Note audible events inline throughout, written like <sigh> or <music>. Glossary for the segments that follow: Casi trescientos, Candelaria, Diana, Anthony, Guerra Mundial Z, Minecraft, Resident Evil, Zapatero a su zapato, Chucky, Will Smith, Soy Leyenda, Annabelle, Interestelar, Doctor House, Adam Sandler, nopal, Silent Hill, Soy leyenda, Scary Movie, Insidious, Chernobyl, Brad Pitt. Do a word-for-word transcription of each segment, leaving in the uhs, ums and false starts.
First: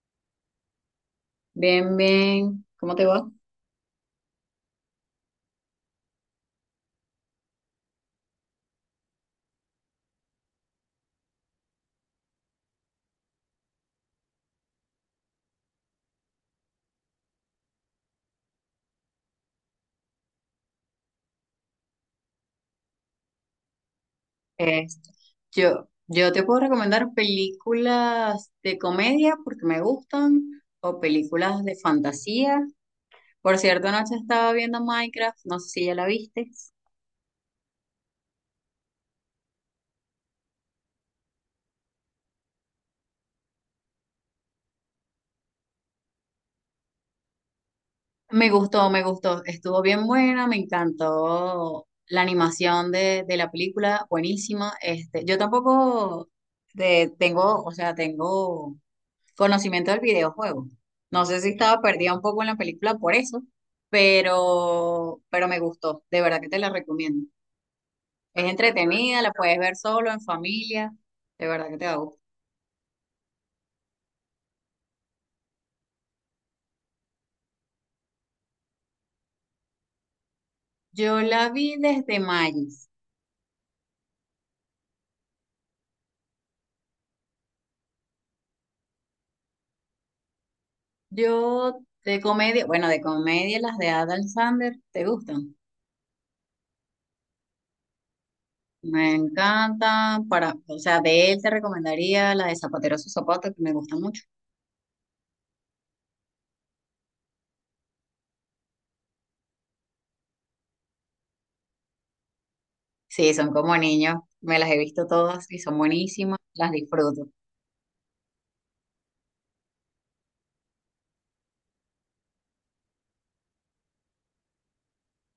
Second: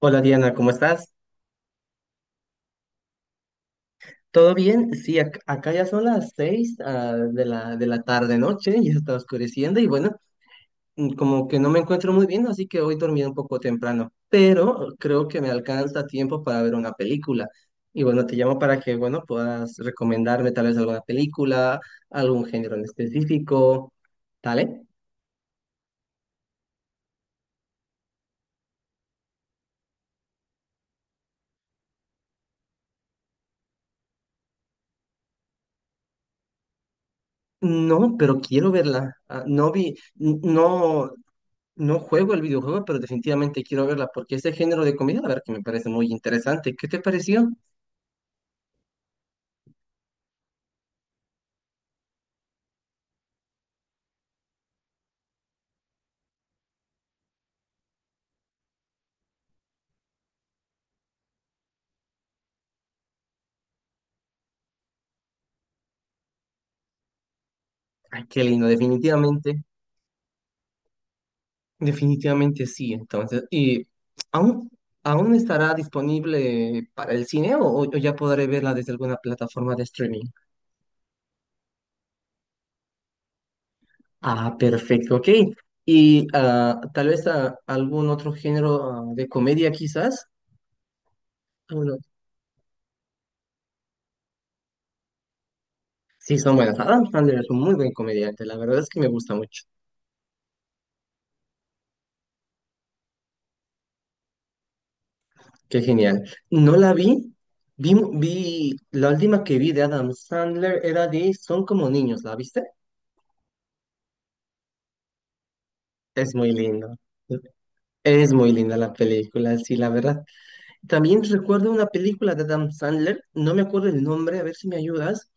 Hola Diana, ¿cómo estás? Bien, bien. ¿Cómo te va? ¿Todo bien? Sí, ac- acá ya son las seis ah, de la, de la tarde noche, ya está oscureciendo y bueno, mm, como que no me encuentro muy bien, así que hoy dormí un poco temprano, pero creo que me alcanza tiempo para ver una película. Y bueno, te llamo para que, bueno, puedas recomendarme tal vez alguna película, algún género en específico, ¿vale? Este, yo, yo te puedo recomendar películas de comedia porque me gustan o películas de fantasía. Por cierto, anoche estaba viendo Minecraft, no sé si ya la viste. No, pero quiero verla. Ah, no vi, n- no. No juego el videojuego, pero definitivamente quiero verla porque ese género de comida, la verdad que me parece muy interesante. ¿Qué te pareció? Me gustó, me gustó. Estuvo bien buena, me encantó la animación de, de la película, buenísima. Este, yo tampoco de- tengo, o sea, tengo conocimiento del videojuego. No sé si estaba perdida un poco en la película por eso, pero, pero me gustó. De verdad que te la recomiendo. Ay, qué Es lindo, entretenida, la puedes definitivamente, ver solo, en familia. De verdad que te va a gustar. definitivamente sí. Entonces, ¿y aún, aún estará disponible para el cine o, o ya podré verla desde alguna plataforma de streaming? Yo la vi desde Magis. Ah, perfecto, ok. Y ah, tal vez ah, algún otro género ah, de comedia, quizás. Ah, Yo bueno, de comedia, bueno, de comedia las de Adam Sandler, ¿te gustan? sí, son buenas. Adam Sandler es un muy buen comediante, la verdad es que me Me gusta mucho. encantan. Para, o sea, de él te recomendaría la de Zapatero a su zapato, que me gusta mucho. Qué genial. No la vi. Vi, vi, la última que vi de Adam Sandler era de Son como niños, ¿la viste? Sí, son como niños. Me las he visto todas y son Es buenísimas. muy Las linda. disfruto. Es muy linda la película, sí, la verdad. También recuerdo una película de Adam Sandler, no me acuerdo el nombre, a ver si me ayudas,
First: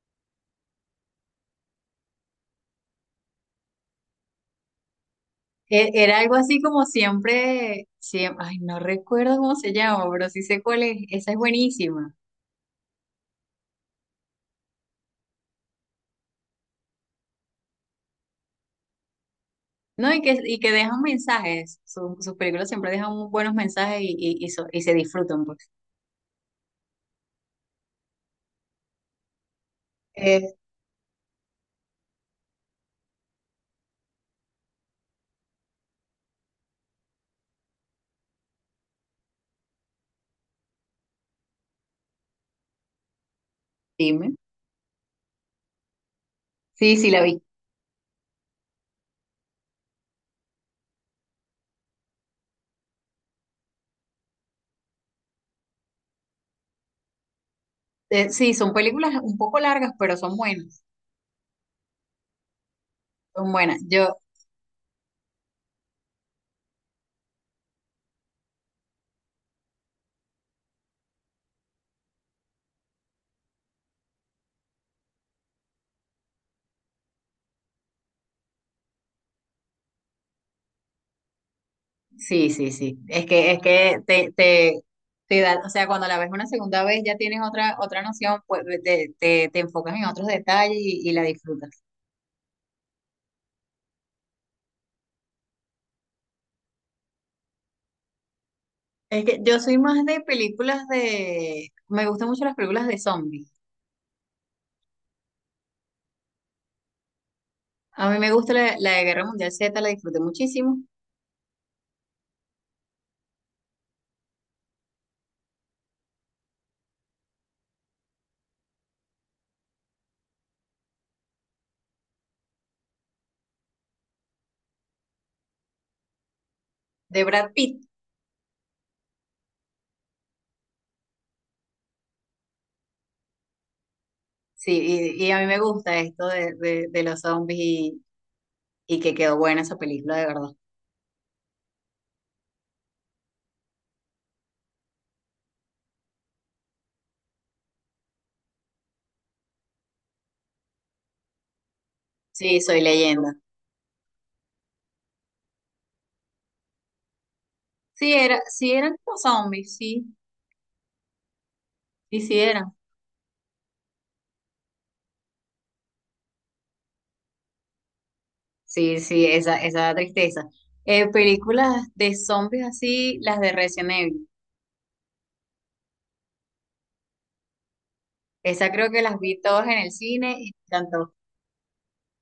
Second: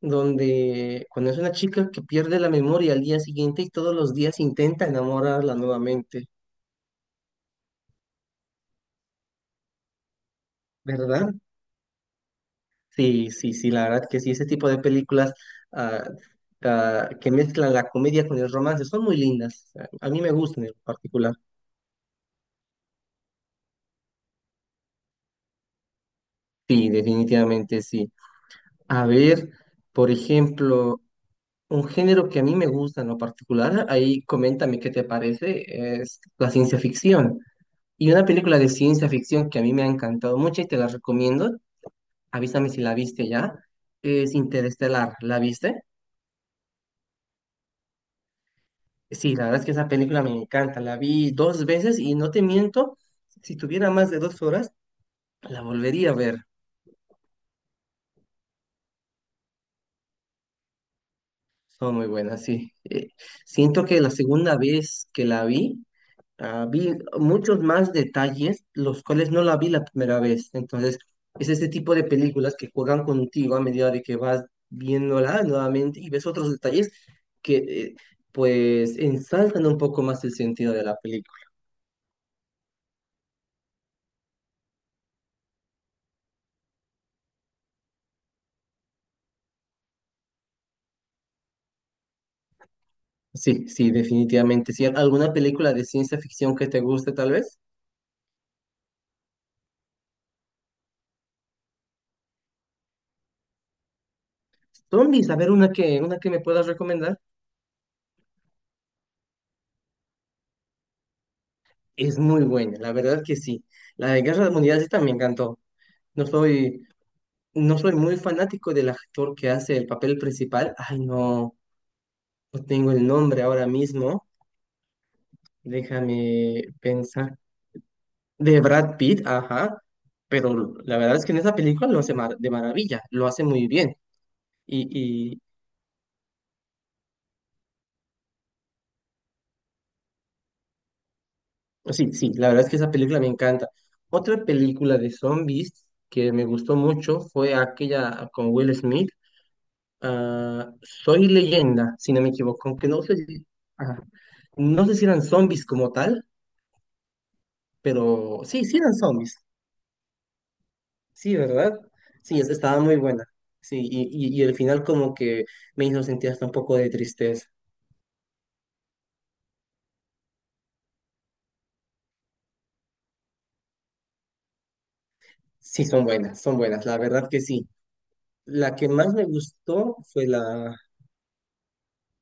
donde cuando es una chica que pierde la memoria al día siguiente y todos los días intenta enamorarla E- Era nuevamente, algo así como siempre, siempre, ay, no recuerdo cómo se llama, pero sí sé cuál es, ¿verdad? esa es buenísima. Sí, sí, sí, la verdad que sí, ese tipo de películas ah, ah, que mezclan la comedia con el romance son muy lindas. A No, mí y me que, y gustan que en dejan particular. mensajes, su- sus películas siempre dejan muy buenos mensajes y, y, y, so- y se disfrutan, pues. Sí, definitivamente sí. A ver, por Eh, ejemplo, un género que a mí me gusta en lo particular, ahí coméntame qué te parece, es la ciencia ficción. Y una película de ciencia ficción que a mí me ha encantado mucho y te la recomiendo, avísame si la viste ya, es dime. Interestelar. ¿La viste? Sí, sí, la vi. Sí, la verdad es que esa película me encanta. La vi dos veces y no te miento, si tuviera más de dos horas, la volvería a ver. Eh, sí, son películas un poco largas, pero son buenas, Son muy buenas, sí. Eh, son buenas. Siento que la Yo, segunda vez que la vi, ah, vi muchos más detalles, los cuales no la vi la primera vez. Entonces, es este tipo de películas que juegan contigo a medida de que vas viéndola nuevamente y ves otros detalles que, eh, pues, ensalzan un poco más el sentido de la película. sí, sí, sí, es que, es que te, te, te da, o sea, cuando la ves una segunda vez ya tienes otra, otra noción, pues te, te, te enfocas en otros detalles y, y la disfrutas. Sí, sí, definitivamente. Sí, ¿alguna película de ciencia ficción que te guste, tal vez? Es que yo soy más de películas de Me gustan mucho las películas de zombies. Zombies, a ver, una que, una que me puedas recomendar. A mí me gusta la, la de Guerra Mundial Z, la disfruté muchísimo. Es muy buena, la verdad que sí. La de Guerra Mundial Z me encantó. No soy, no soy muy fanático del actor que hace el papel principal. Ay, no, no tengo el nombre ahora mismo. Déjame De pensar. Brad Pitt, De Brad Pitt, ajá. Pero la verdad es que en esa película lo hace mar- de maravilla, lo hace muy bien. sí, y, y a Y, mí me gusta esto de, de, de los zombies y, y que quedó buena esa película, de verdad. Sí, sí, la verdad es que esa película me encanta. Otra película de zombies que me gustó mucho fue aquella con Will Smith, ah, Soy Leyenda, si no me Sí, equivoco, soy aunque no sé leyenda. si, ajá, no sé si eran zombies como tal, Sí, era, pero sí, sí sí eran eran como zombies, zombies, sí, sí, ¿verdad? sí, sí Sí, es- eran. estaba muy buena. Sí, y, y, y el final como que me hizo sentir hasta un poco de tristeza. Sí, sí, esa, esa tristeza. Eh, películas de zombies así, las de Resident Evil. Sí, son buenas, son buenas, la verdad que sí. Esa La que creo que más las me vi todas en el gustó fue cine y la, me encantó.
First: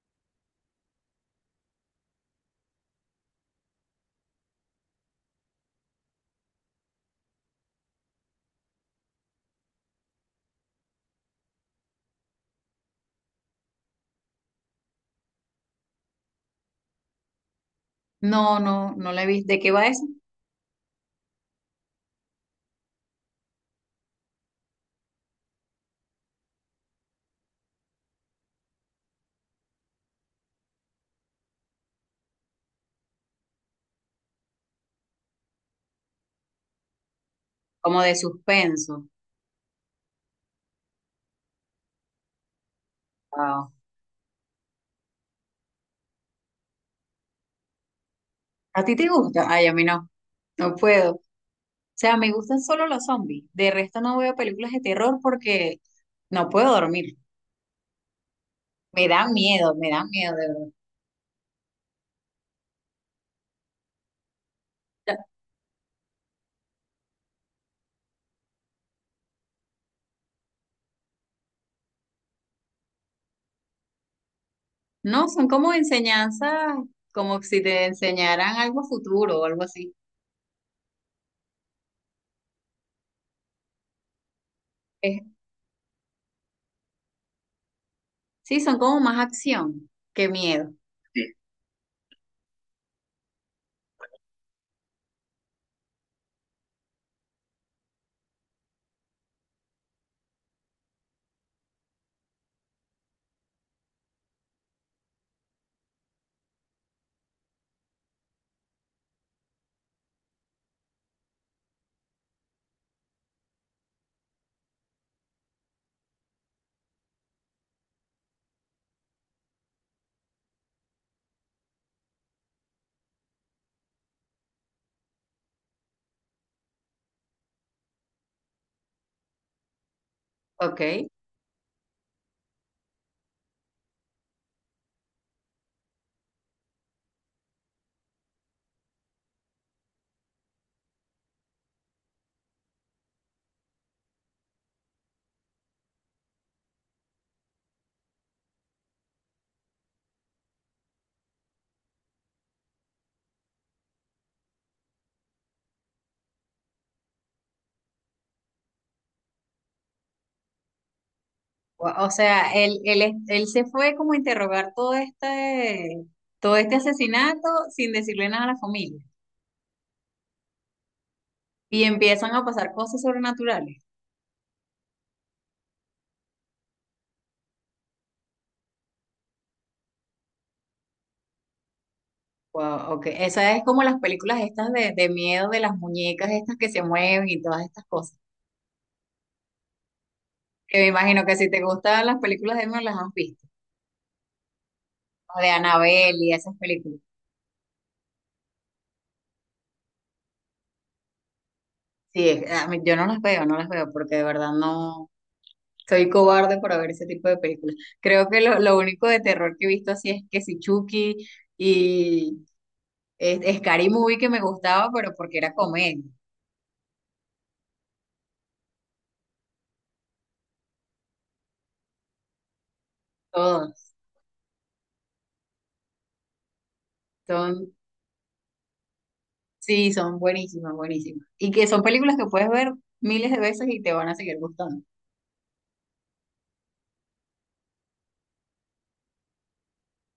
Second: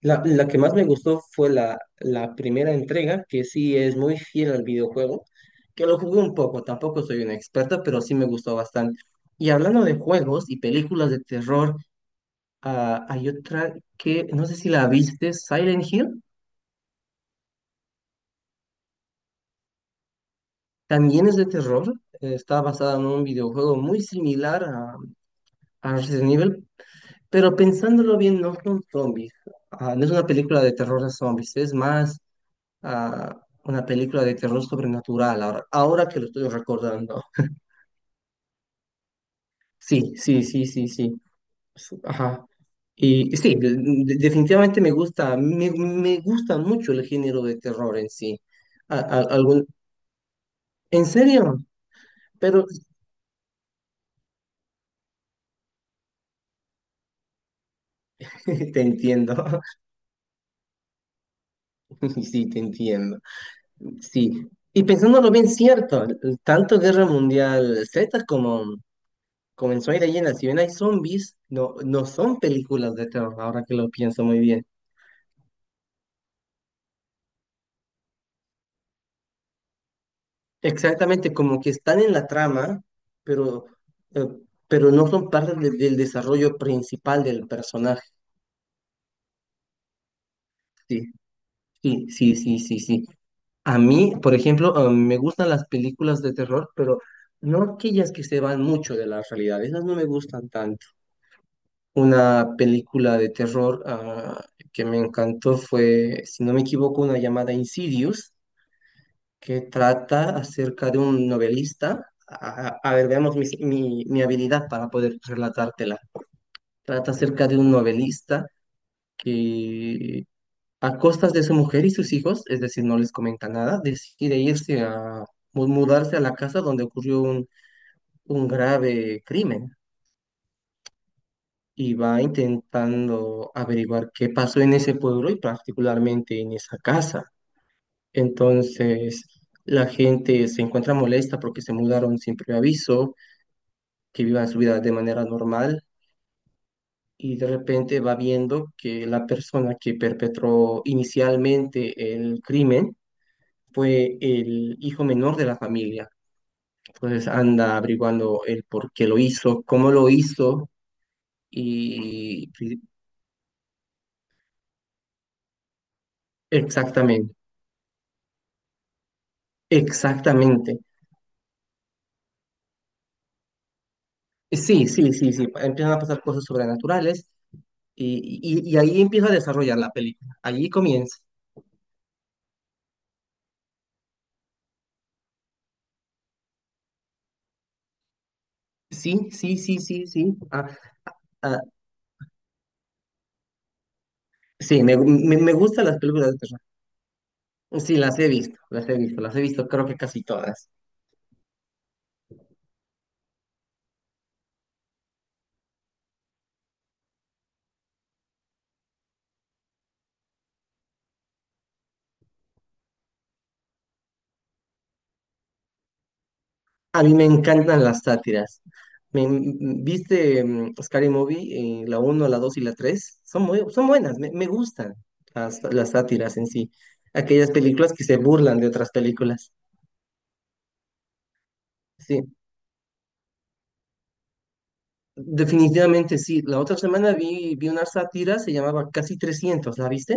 La, la que más me gustó fue la, la primera entrega, que sí es muy fiel al videojuego, que lo jugué un poco, tampoco soy una experta, pero sí me gustó bastante. Y hablando de juegos y películas de terror, ah, hay otra que no sé si la viste, Silent Hill, No, no, no la vi. ¿De qué va esa? también es de terror, eh, está basada en un videojuego muy similar a, a Resident Evil, pero pensándolo bien, no son zombies. Ah, no es una película de terror a zombies, es más a una película de terror sobrenatural, ahora, ahora que lo estoy recordando. Como de suspenso. Sí, sí, sí, sí, sí. Su- Ajá. Y y sí, Wow. de- de- definitivamente me gusta, me, me gusta mucho el género de terror en sí. ¿A ti A- te a- gusta? algún, Ay, a mí no, no ¿en puedo. O serio? sea, me gustan Pero solo los zombies. De resto no veo películas de terror porque no puedo dormir. <laughs> te Me dan entiendo, miedo, me dan miedo, de verdad. <laughs> sí, te entiendo. Sí, y pensándolo bien, cierto, tanto Guerra Mundial Z como, como en Soy Leyenda, si bien hay zombies, no, no son películas de terror, ahora que lo pienso muy bien. No, son como enseñanzas, como si te enseñaran algo futuro o algo así. Exactamente, como que están en la trama, pero, eh, pero no Es- son parte de- del desarrollo principal del personaje. sí, son como más acción que miedo. Sí, sí, sí, sí, sí, sí. A mí, por ejemplo, eh, me gustan las películas de terror, pero no aquellas que se van mucho de la realidad. Esas no me gustan tanto. Una película de terror, ah, que me encantó fue, si no me equivoco, una llamada Insidious que trata acerca de un novelista. A, a- a ver, veamos mi, mi- mi habilidad para poder relatártela. Trata acerca de un novelista que a costas de su mujer y sus hijos, es decir, no les comenta nada, decide irse a mu- mudarse a la casa donde ocurrió un, un grave crimen Ok. y va intentando averiguar qué pasó en ese pueblo y particularmente en esa casa. Entonces, la gente se encuentra molesta porque se mudaron sin previo aviso que vivan su vida de manera normal y de repente va viendo que la persona que perpetró inicialmente el crimen fue el hijo menor de la familia. Entonces anda averiguando el por qué lo hizo, cómo lo hizo O, o y sea, él, él, es- él se fue como a interrogar todo este, todo este exactamente, asesinato sin decirle nada a la familia. exactamente. Y empiezan a pasar cosas sobrenaturales. Sí, sí, sí, sí, empiezan a pasar cosas sobrenaturales y, y, y ahí empieza a desarrollar la película, allí comienza. Wow, ok. Esa es como las películas estas de, de miedo de las muñecas estas que se mueven y todas estas cosas. Sí, sí, sí, sí, sí. Ah, Que me imagino que si ah, te gustan las películas de miedo las has visto. sí, me, me, O de me gustan las Annabelle películas y de esas terror. películas. Sí, las he visto, las he visto, las he visto, creo que casi todas. Sí, es- a mí- yo no las veo, no las veo porque de verdad no soy cobarde para ver ese tipo de películas. Creo que lo, lo único de terror que he visto así es que si Chucky y es, Scary Movie que me gustaba, pero porque era comedia. A mí me encantan las sátiras. Me, m- ¿Viste mm, Scary Movie? Eh, ¿la uno, la dos y la tres? Son muy, son Todos. buenas, me, me gustan las, las sátiras en sí. Aquellas películas que se burlan de otras películas. Sí, son buenísimas, buenísimas. Y que son películas Sí, que puedes ver miles de veces y te van a seguir gustando. definitivamente sí. La otra semana vi, vi una sátira, se llamaba Casi trescientos. ¿La viste?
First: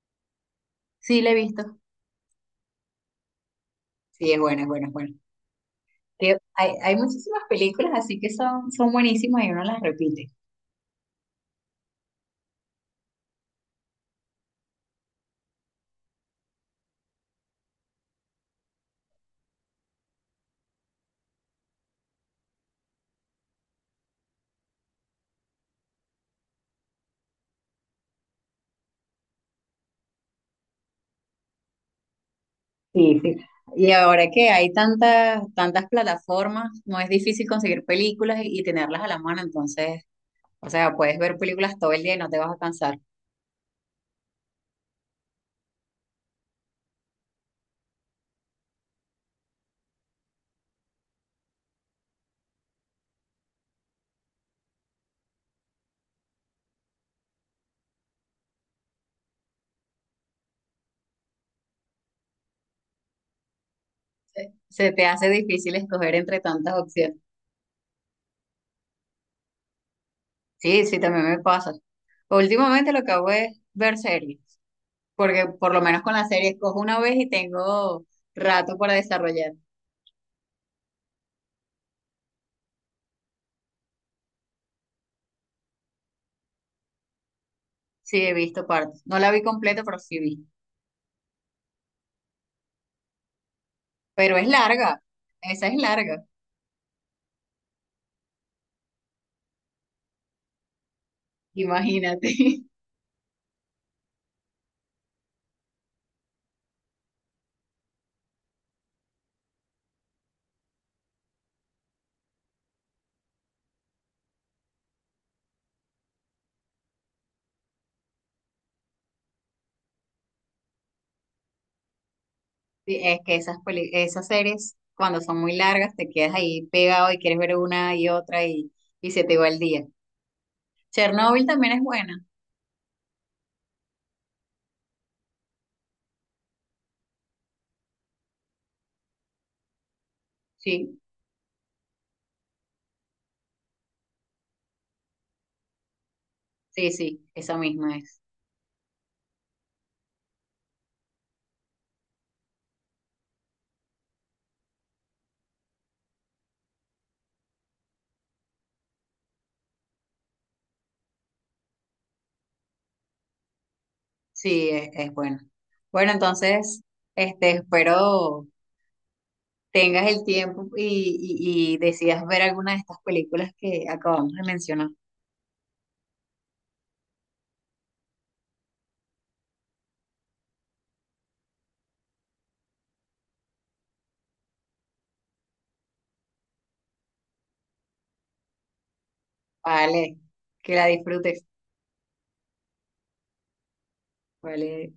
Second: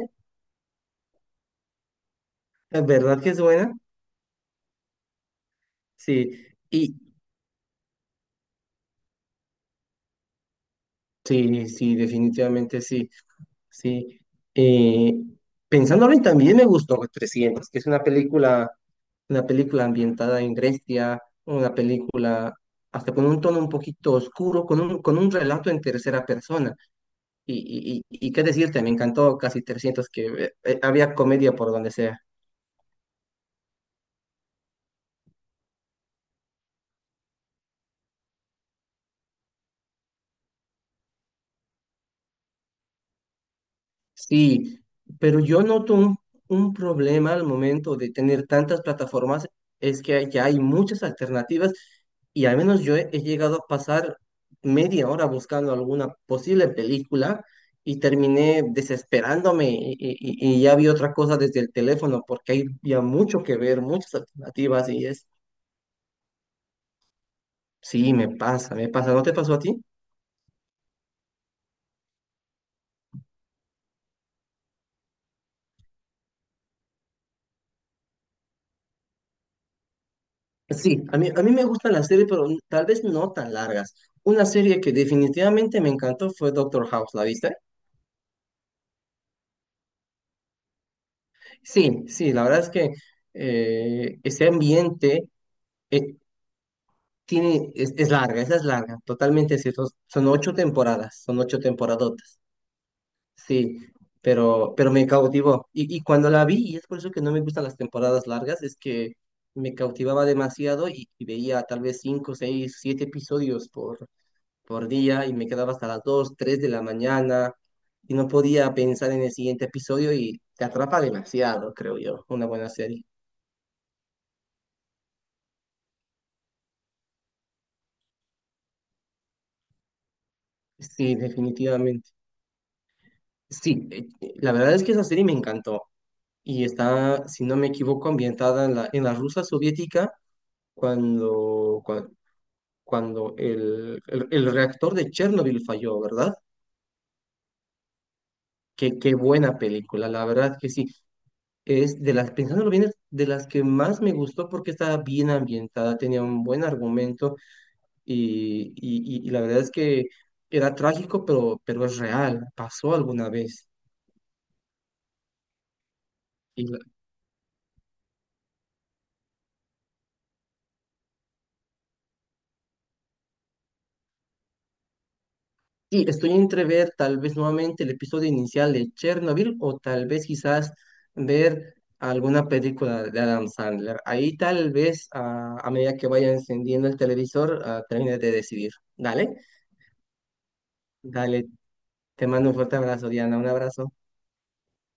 Sí, la he visto. ¿Es ¿Verdad que es buena? Sí, es buena, es buena, es buena. Sí, Que hay, hay y muchísimas películas así que son, son buenísimas y uno las repite. sí, sí, definitivamente sí. Sí. Eh, Pensándolo y también me gustó trescientos, que es una película, una película, ambientada en Grecia, una película hasta con un tono un poquito oscuro, con un, con un relato en tercera persona. Y, y, y, y qué decirte, me encantó casi trescientos que eh, eh, había comedia por donde sea. Sí, sí. Y ahora que hay tantas, tantas plataformas, no es difícil conseguir películas y, y tenerlas a la mano, entonces, o sea, puedes ver películas todo el día y no te vas a cansar. Sí, pero yo noto un, un problema al momento de tener tantas plataformas, es que ya hay muchas alternativas y al menos yo he, he llegado a pasar media hora buscando alguna posible película y terminé desesperándome y, y- y ya vi otra cosa desde el teléfono porque hay ya mucho que ver, muchas Se, alternativas se te y es, hace difícil escoger entre tantas opciones. sí, me pasa, me pasa, ¿no te pasó a ti? Sí, sí, también me pasa. Últimamente lo que hago es ver series, porque por lo menos con la serie escojo una vez y tengo rato para desarrollar. Sí, a mí, a mí me gustan las series, pero n- tal vez no tan largas. Una serie que definitivamente me encantó fue Doctor House, ¿la viste? Sí, he visto partes. No la vi completa, pero sí vi. Sí, sí, la verdad es que eh, Pero es ese larga, ambiente esa es eh, larga, tiene, es, es larga, esa es larga, totalmente cierto. Son ocho temporadas, son ocho imagínate. temporadotas, <laughs> sí, pero, pero me cautivó. Y, y cuando la vi, y es por eso que no me gustan las temporadas largas, es que me cautivaba demasiado y, y veía tal vez cinco, seis, siete episodios por por día y me quedaba hasta las dos tres de la mañana y no podía pensar en el siguiente episodio y te atrapa demasiado, creo yo, una buena Sí, serie. es que esas, peli- esas series, cuando son muy largas, te quedas ahí pegado y quieres ver una y otra y, y se te va el día. Sí, Chernobyl también es definitivamente. buena. Sí, eh, la verdad es que esa serie me encantó y está, si no me equivoco, ambientada en la, en la Rusia soviética Sí, cuando, cuan- cuando, el, el, el reactor de Chernobyl falló, ¿verdad? sí, sí, esa misma es. Qué, qué buena película, la verdad que sí. Es de las, pensándolo bien, es de las que más me gustó porque estaba bien ambientada, tenía un buen argumento y, y- y- y la verdad es que era trágico, pero, pero es real, pasó alguna vez. Sí, es, es buena. Bueno, Y, la- entonces, este, espero tengas el tiempo y, y, y decidas ver alguna de estas películas que acabamos de mencionar. y estoy entre ver tal vez nuevamente el episodio inicial de Chernobyl o tal vez quizás ver alguna película de Adam Sandler. Ahí tal vez a, a medida que vaya encendiendo el televisor, ah, termine de decidir. Dale, Vale, que la disfrutes. dale, te mando un fuerte abrazo, Diana, un abrazo. Vale.